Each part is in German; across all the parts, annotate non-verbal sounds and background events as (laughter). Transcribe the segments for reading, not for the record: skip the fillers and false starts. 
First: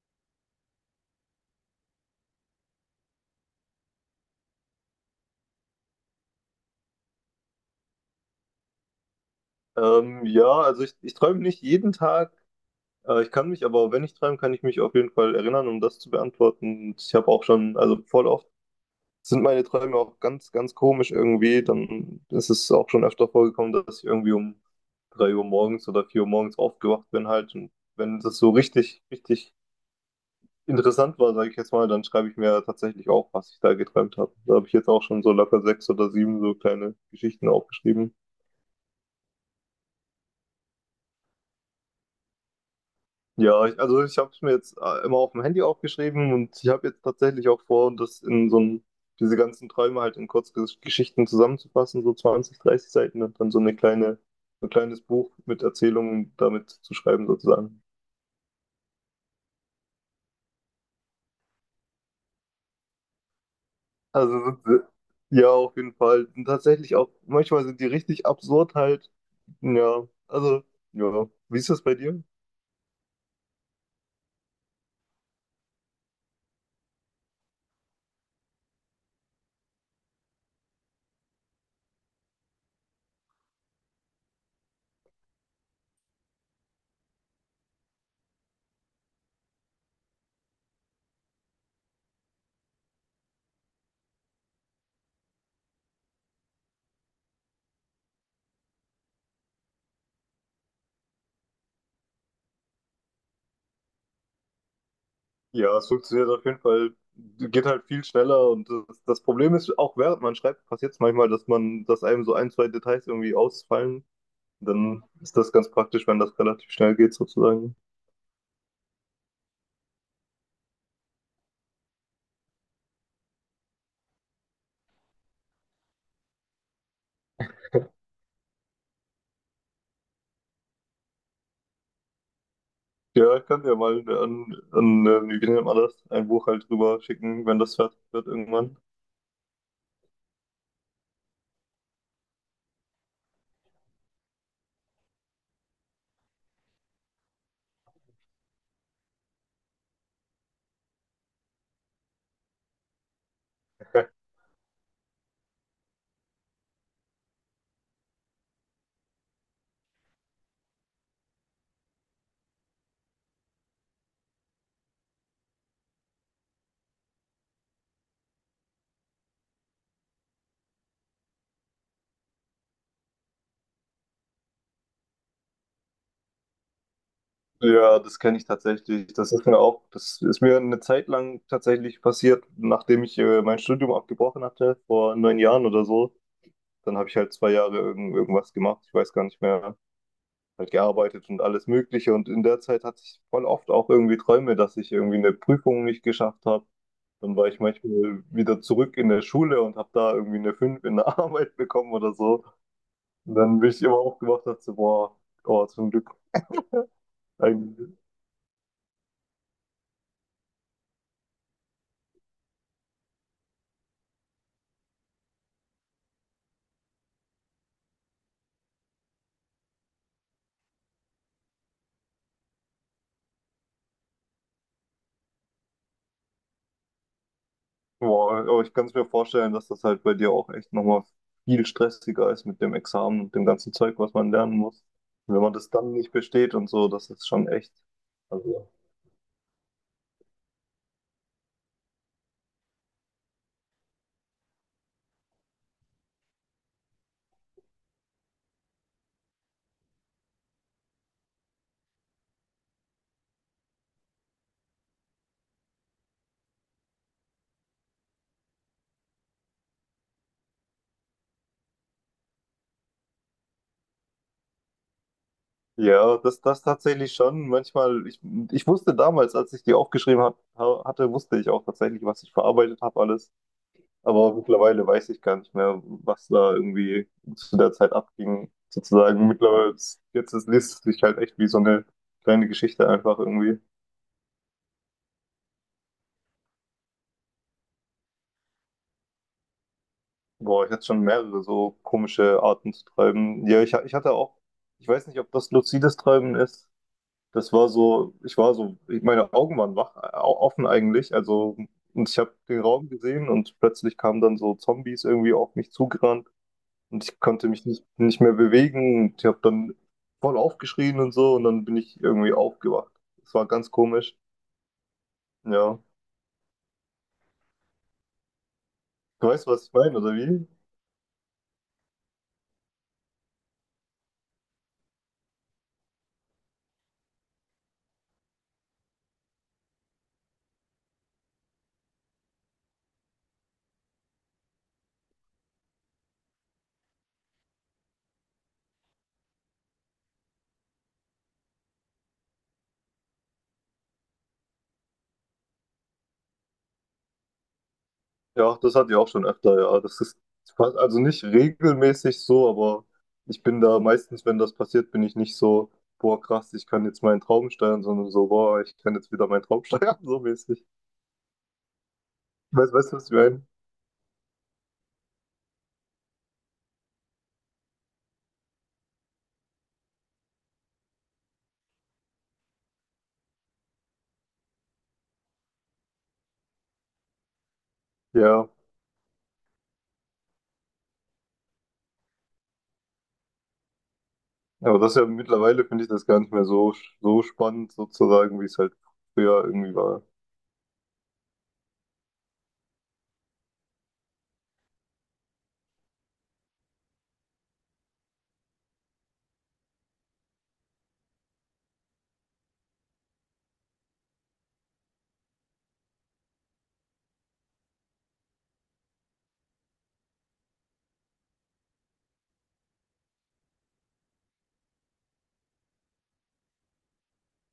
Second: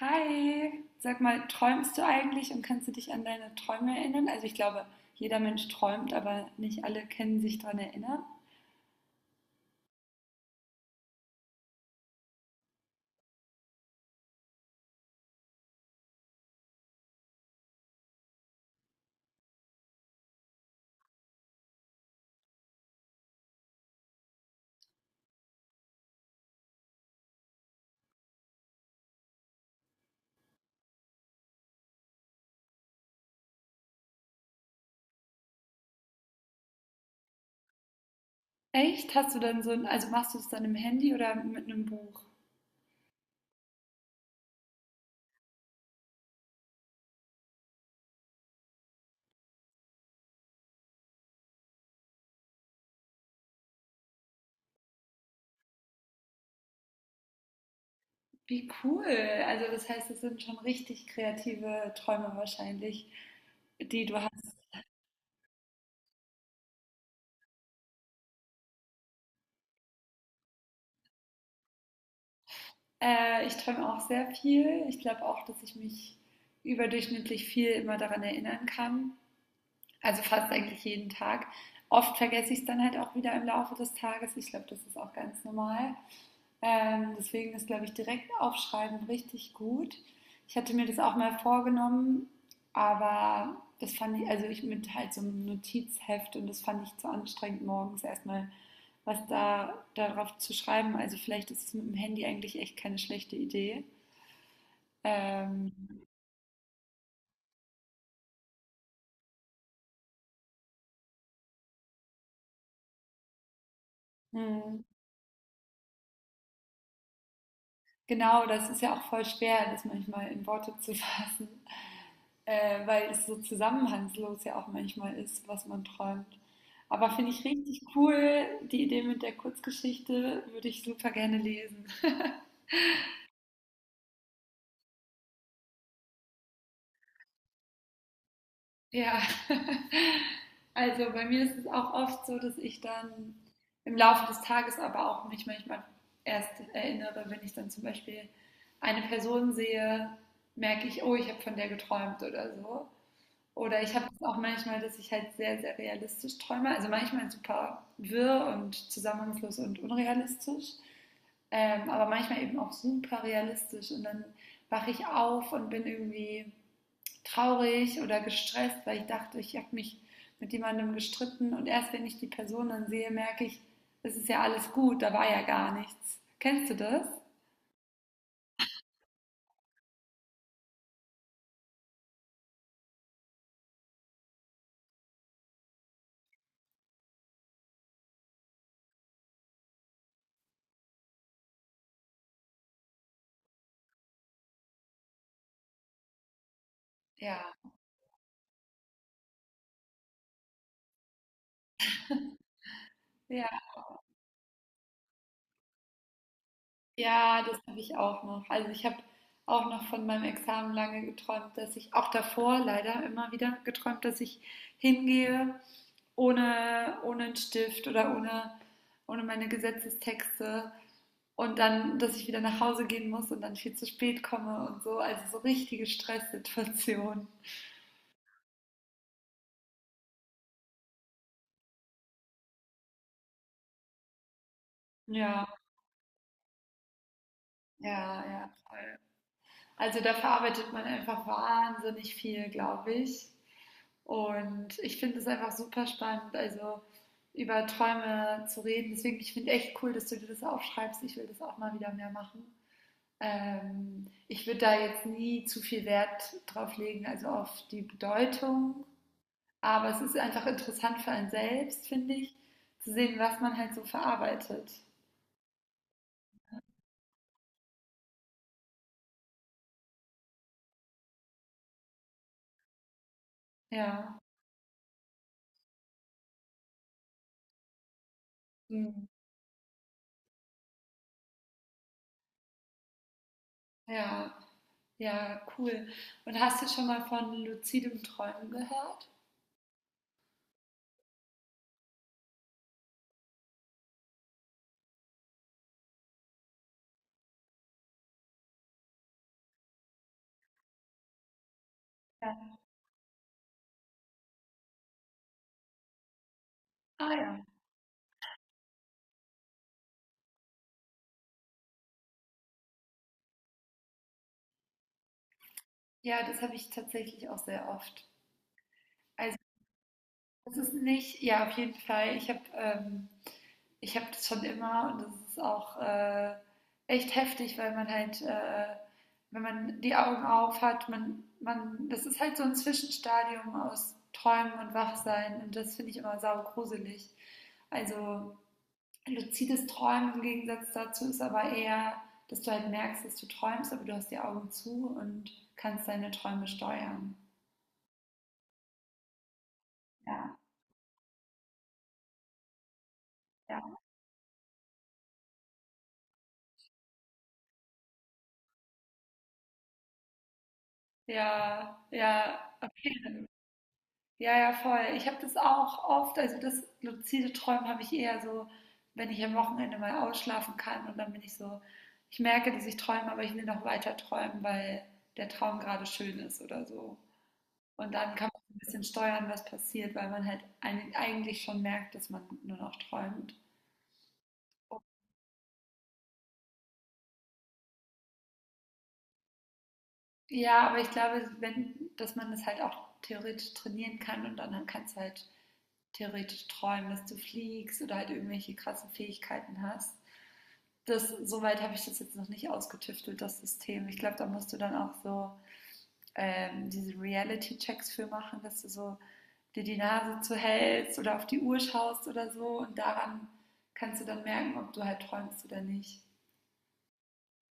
Hi, sag mal, träumst du eigentlich und kannst du dich an deine Träume erinnern? Also ich glaube, jeder Mensch träumt, aber nicht alle können sich daran erinnern. Ja, also ich träume nicht jeden Tag. Ich kann mich, aber wenn ich träume, kann ich mich auf jeden Fall erinnern, um das zu beantworten. Und ich habe auch schon, also voll oft sind meine Träume auch ganz, ganz komisch irgendwie. Dann ist es auch schon öfter vorgekommen, dass ich irgendwie um 3 Uhr morgens oder 4 Uhr morgens aufgewacht bin halt. Und wenn das so richtig, richtig interessant war, sage ich jetzt mal, dann schreibe ich mir tatsächlich auf, was ich da geträumt habe. Da habe ich jetzt auch schon so locker sechs oder sieben so kleine Geschichten aufgeschrieben. Echt? Hast du dann so ein, also machst du es dann im Handy oder mit einem Buch? Ja, ich, also ich habe es mir jetzt immer auf dem Handy aufgeschrieben und ich habe jetzt tatsächlich auch vor, das in so ein, diese ganzen Träume halt in Kurzgeschichten zusammenzufassen, so 20, 30 Seiten und dann so eine kleine, so ein kleines Buch mit Erzählungen damit zu schreiben sozusagen. Wie cool. Also das heißt, es sind schon richtig kreative Träume wahrscheinlich, die du Also hast. Ja, auf jeden Fall. Und tatsächlich auch, manchmal sind die richtig absurd halt. Ja, also ja. Wie ist das bei dir? Ich träume auch sehr viel. Ich glaube auch, dass ich mich überdurchschnittlich viel immer daran erinnern kann. Also fast eigentlich jeden Tag. Oft vergesse ich es dann halt auch wieder im Laufe des Tages. Ich glaube, das ist auch ganz normal. Deswegen ist, glaube ich, direkt aufschreiben richtig gut. Ich hatte mir das auch mal vorgenommen, aber das fand ich, also ich mit halt so einem Notizheft und das fand ich zu anstrengend, morgens erstmal was da darauf zu schreiben. Also vielleicht ist es mit dem Handy eigentlich echt keine schlechte Idee. Ähm, Ja, es funktioniert auf jeden Fall, geht halt viel schneller und das Problem ist, auch während man schreibt, passiert es manchmal, dass man, dass einem so ein, zwei Details irgendwie ausfallen. hm. Dann ist das ganz praktisch, wenn das relativ schnell geht, sozusagen. Genau, das ist ja auch voll schwer, das manchmal in Worte zu (laughs) fassen, weil es so zusammenhangslos ja auch manchmal ist, was man träumt. Aber finde ich richtig cool, die Idee mit der Kurzgeschichte würde ich super gerne lesen. (laughs) Ja, ich kann dir mal an, an wie nennt man das, ein Buch halt rüber schicken, wenn das fertig wird irgendwann. Ja, (laughs) also bei mir ist es auch oft so, dass ich dann im Laufe des Tages aber auch mich manchmal erst erinnere, wenn ich dann zum Beispiel eine Person sehe, merke ich, oh, ich habe von der geträumt oder so. Oder ich habe das auch manchmal, dass ich halt sehr, sehr realistisch träume. Also manchmal super wirr und zusammenhangslos und unrealistisch. Aber manchmal eben auch super realistisch. Und dann wache ich auf und bin irgendwie traurig oder gestresst, weil ich dachte, ich habe mich mit jemandem gestritten. Und erst wenn ich die Person dann sehe, merke ich, es ist ja alles gut, da war ja gar nichts. Kennst du das? Ja, das kenne ich tatsächlich. Das ist mir auch, das ist mir eine Zeit lang tatsächlich passiert, nachdem ich mein Studium abgebrochen hatte, vor 9 Jahren oder so. Dann habe ich halt 2 Jahre irgendwas gemacht, ich weiß gar nicht mehr, halt gearbeitet und alles Mögliche. Und in der Zeit hatte ich voll oft auch irgendwie Träume, dass ich irgendwie eine Prüfung nicht geschafft habe. Dann Ja. war ich manchmal wieder zurück in der Schule und habe da irgendwie eine 5 in der (laughs) Arbeit bekommen oder so. Und Ja. dann bin ich immer aufgewacht und dachte, so, boah, oh, zum Glück. Ja, das Ein, habe ich auch noch. Also ich habe auch noch von meinem Examen lange geträumt, dass ich auch davor leider immer wieder geträumt, dass ich hingehe ohne einen Stift oder ohne meine Gesetzestexte und dann, dass ich wieder nach Hause gehen muss und dann viel zu spät komme und so. Also so richtige Stresssituation. boah, aber ich kann es mir vorstellen, dass das halt bei dir auch echt nochmal viel stressiger ist mit dem Examen und dem ganzen Zeug, was man lernen muss. Und wenn Ja, man das dann nicht besteht und so, das ist schon echt. ja, ja, Also, voll. Also da verarbeitet man einfach wahnsinnig viel, glaube ich. Und ich finde es einfach super spannend, also über Träume zu reden. Deswegen, ich finde echt cool, dass du dir das aufschreibst. Ich will das auch mal wieder mehr machen. Ich würde da jetzt nie zu viel Wert drauf legen, also auf die Bedeutung. Aber es ist einfach interessant für einen selbst, finde ich, zu sehen, was man halt so verarbeitet. ja, das tatsächlich schon. Manchmal, ich wusste damals, als ich die aufgeschrieben hatte, wusste ich auch tatsächlich, was ich verarbeitet habe, alles. Ja. Aber mittlerweile weiß ich gar nicht mehr, was da irgendwie zu der Zeit abging, Mhm. sozusagen. Mittlerweile, liest es sich halt echt wie so eine kleine Geschichte einfach irgendwie. Ja, ja, cool. Und hast du schon mal von luzidem Träumen gehört? Boah, ich hatte schon mehrere so komische Arten zu treiben. Ja, ich hatte auch, ich weiß nicht, ob das luzides Träumen ist. Das war so, ich war so, meine Augen waren wach, offen eigentlich. Also, und ich habe Ja. den Raum gesehen und plötzlich kamen dann so Zombies irgendwie auf mich zugerannt und Ah ich ja. konnte mich nicht mehr bewegen und ich habe dann voll aufgeschrien und so und dann bin ich irgendwie aufgewacht. Das war ganz komisch. Ja. Ja, das habe ich tatsächlich auch sehr oft. Du Also, weißt, was ich meine, oder wie? das ist nicht ja, auf jeden Fall. Ich habe ich habe das schon immer und das ist auch echt heftig, weil man halt, wenn man die Augen auf hat, das ist halt so ein Zwischenstadium aus Träumen und Wachsein und das finde ich immer saugruselig. Also, luzides Träumen im Gegensatz dazu ist aber eher, dass du halt merkst, dass du träumst, aber du hast die Augen zu und kannst deine Träume steuern. Ja, das hatte ich auch schon öfter, ja. Das ist Ja, also nicht regelmäßig so, aber ich bin da ja, meistens, wenn das passiert, bin ich nicht so, boah, krass, ich kann jetzt meinen Traum steuern, sondern so, boah, ich kann jetzt wieder meinen Traum steuern, (laughs) so mäßig. ja, ja, Weißt du, was ich okay. meine? Ja, ja, voll. Ich habe das auch oft, also das luzide Träumen habe ich eher so, wenn ich am Wochenende mal ausschlafen kann und dann bin ich so, ich merke, dass ich träume, aber ich will noch weiter träumen, weil der Traum gerade schön ist oder so. Und dann kann man Ja, so ein bisschen steuern, was passiert, weil man halt eigentlich schon merkt, dass man nur noch träumt. aber das ist ja mittlerweile finde ich das gar nicht mehr so, so spannend sozusagen, wie es halt früher irgendwie war. Ja, aber ich glaube, wenn, dass man das halt auch theoretisch trainieren kann und dann kannst du halt theoretisch träumen, dass du fliegst oder halt irgendwelche krassen Fähigkeiten hast. Das, soweit habe ich das jetzt noch nicht ausgetüftelt, das System. Ich glaube, da musst du dann auch so diese Reality-Checks für machen, dass du so dir die Nase zuhältst oder auf die Uhr schaust oder so und daran kannst du dann merken, ob du halt träumst oder nicht.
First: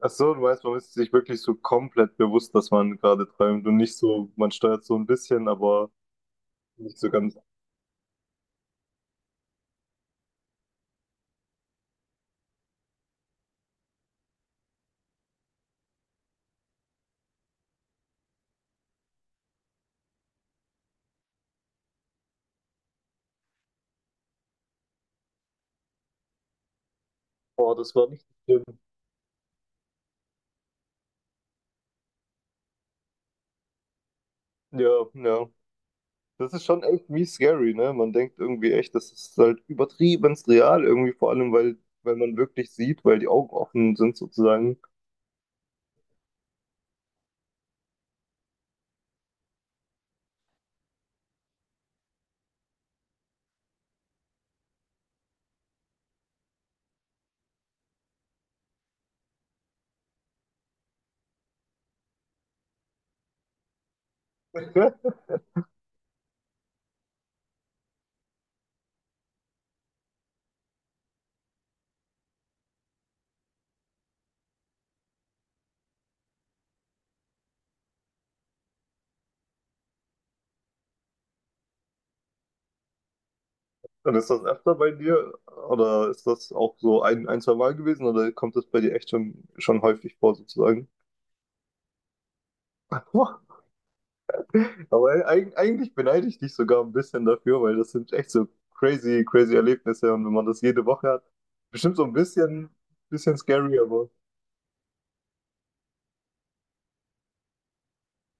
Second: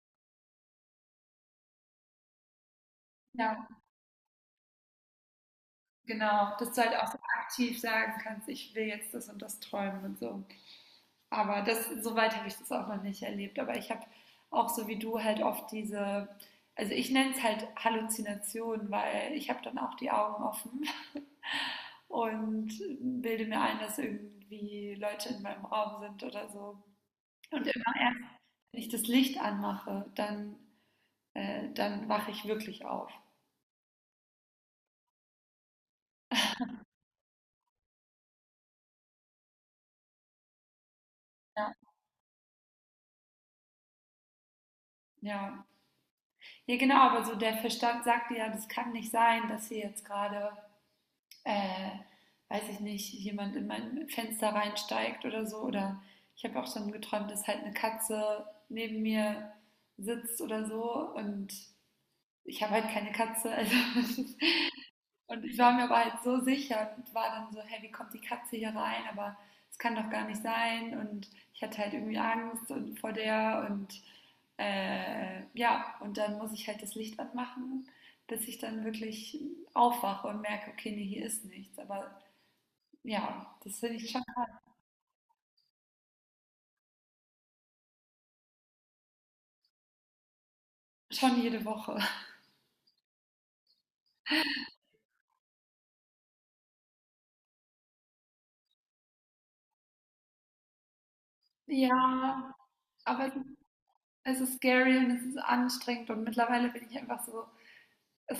Ach so, du meinst, man ist sich wirklich so komplett bewusst, dass man gerade träumt Ja, und nicht so, man steuert so ein bisschen, aber genau, dass du halt nicht auch so so ganz, aktiv sagen kannst, ich will jetzt das und das träumen und so. Aber das, soweit habe ich das auch noch nicht erlebt. Aber ich habe auch so wie du halt oft diese, also ich nenne es halt Halluzinationen, weil ich habe dann auch die Augen offen und bilde mir ein, dass irgendwie Leute in meinem Raum sind oder so. Und boah, immer das war erst, richtig schlimm. wenn ich das Licht anmache, dann wache ich wirklich auf. Ja, ja. Das ist schon irgendwie scary, ne? Man denkt irgendwie echt, das ist halt übertriebenst real, irgendwie vor allem, Ja. weil man wirklich sieht, weil die Augen offen sind sozusagen. Ja. Ja, genau, aber so der Verstand sagt ja, das kann nicht sein, dass hier jetzt gerade, äh, weiß ich nicht, jemand in mein Fenster reinsteigt oder so. Oder ich habe auch schon geträumt, dass halt eine Katze neben mir sitzt oder so und ich habe halt keine Katze, also (laughs) (laughs) Und ich war mir aber halt so sicher und war dann so, hey, wie kommt die Katze hier rein? Aber es kann doch gar nicht sein. Und ich hatte halt irgendwie Angst und vor der und ja, und dann muss ich halt das Licht anmachen, bis ich dann wirklich aufwache und merke, okay, nee, hier ist nichts. Aber ja, das finde ich Und schon, ist das öfter bei dir oder ist das auch so ein, zwei Mal gewesen oder kommt das bei dir echt schon häufig vor sozusagen? schon jede Woche. (laughs) Aber eigentlich beneide ich dich sogar ein bisschen dafür, weil das sind echt so crazy, crazy Erlebnisse und wenn man das jede Woche hat, bestimmt so ein Ja, bisschen, aber bisschen scary, aber es ist scary und es ist anstrengend und mittlerweile bin ich einfach so,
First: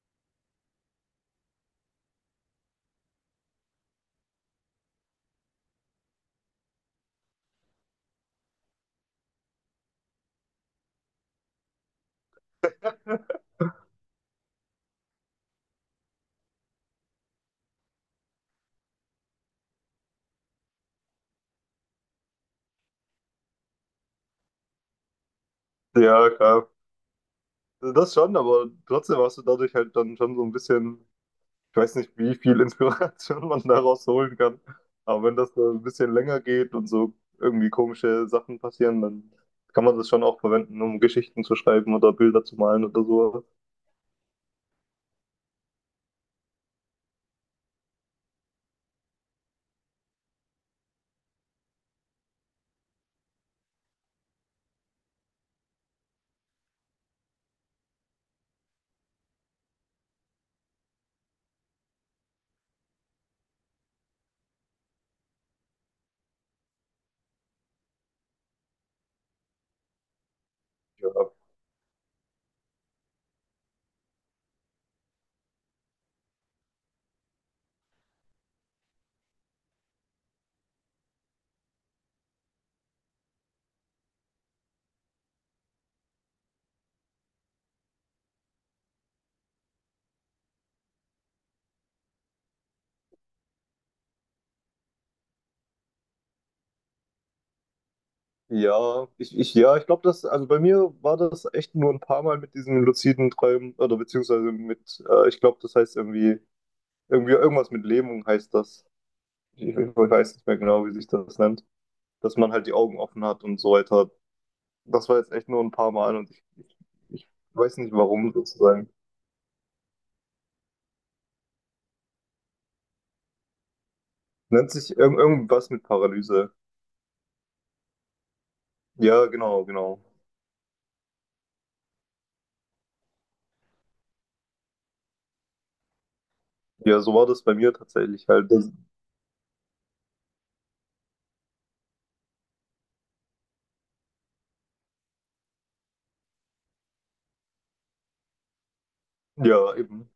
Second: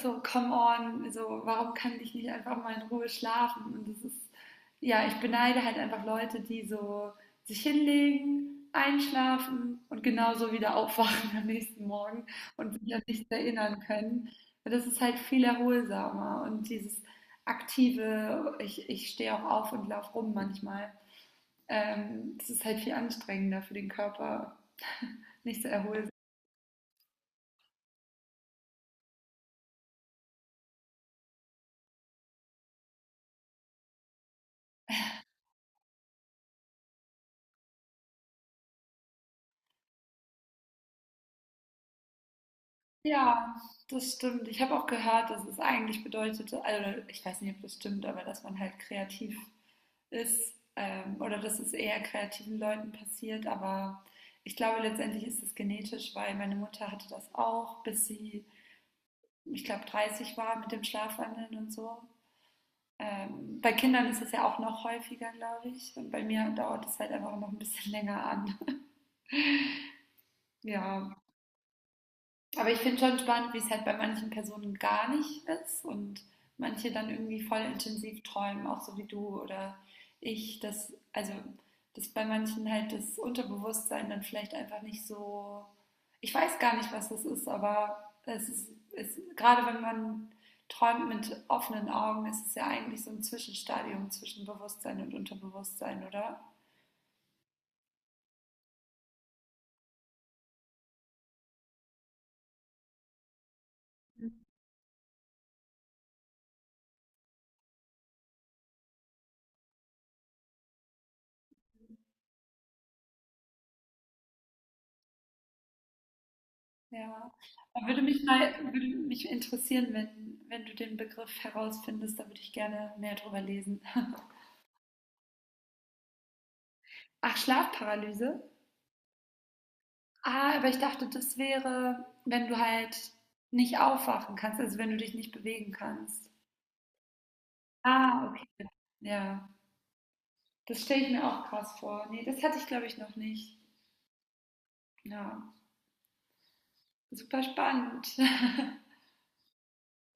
so, come on, so, warum kann ich nicht einfach mal in Ruhe schlafen? Und das ist, ja, ich beneide halt einfach Leute, die so sich hinlegen, einschlafen und genauso wieder aufwachen am nächsten Morgen und sich an nichts erinnern können. Und das ist halt viel erholsamer und dieses aktive, ich stehe auch auf und laufe rum manchmal, das ist halt viel anstrengender für den Körper, (laughs) nicht so erholsam. ja, klar. Das schon, aber trotzdem hast du dadurch halt dann schon so ein bisschen, ich weiß nicht, wie viel Inspiration (laughs) man daraus holen kann. Aber wenn das so ein bisschen länger geht und so irgendwie komische Sachen passieren, dann kann man das schon auch verwenden, um Geschichten zu schreiben oder Bilder zu malen oder so. Ja, das stimmt. Ich habe auch gehört, dass es eigentlich bedeutete, also ich weiß nicht, ob das stimmt, aber dass man halt kreativ ist oder dass es eher kreativen Leuten passiert. Aber ich glaube, letztendlich ist es genetisch, weil meine Mutter hatte das auch, bis sie, ich glaube, 30 war mit dem Schlafwandeln und so. Bei Kindern ist es ja auch noch häufiger, glaube ich. Und bei mir dauert es halt einfach noch ein bisschen länger an. (laughs) Ja, Ja, aber ich finde schon spannend, wie es halt bei manchen Personen gar nicht ist und manche dann irgendwie voll intensiv träumen, auch so wie du oder ich, dass, also, dass bei manchen halt das Unterbewusstsein dann vielleicht einfach nicht so, ich weiß gar nicht, was das ist, aber es ist, ist gerade wenn man träumt mit offenen Augen, ist es ja eigentlich so ein Zwischenstadium zwischen Bewusstsein und Unterbewusstsein, oder? ja, ich, ja, ich glaube, das, also bei mir war das echt nur ein paar Mal mit diesen luziden Träumen oder beziehungsweise mit, ich glaube, das heißt irgendwie irgendwas mit Lähmung heißt das. Ich weiß nicht mehr genau, wie sich das nennt. Dass man halt die Augen offen hat und so weiter. Das war jetzt echt nur ein paar Mal und ich Ja. weiß Aber nicht würde mich warum mal, würde sozusagen. mich interessieren, wenn, wenn du den Begriff herausfindest, da würde ich gerne mehr drüber lesen. Nennt sich irgendwas mit Paralyse. Ach, Schlafparalyse? Ja, genau, genau. Ah, aber ich dachte, das wäre, wenn du halt nicht aufwachen kannst, also wenn du dich nicht bewegen kannst. Ja, so war das bei mir Ah, tatsächlich okay. halt. Das, Ja, das stelle ich mir auch krass vor. Nee, das hatte ich, glaube ich, noch nicht. Ja, super spannend. ja, eben.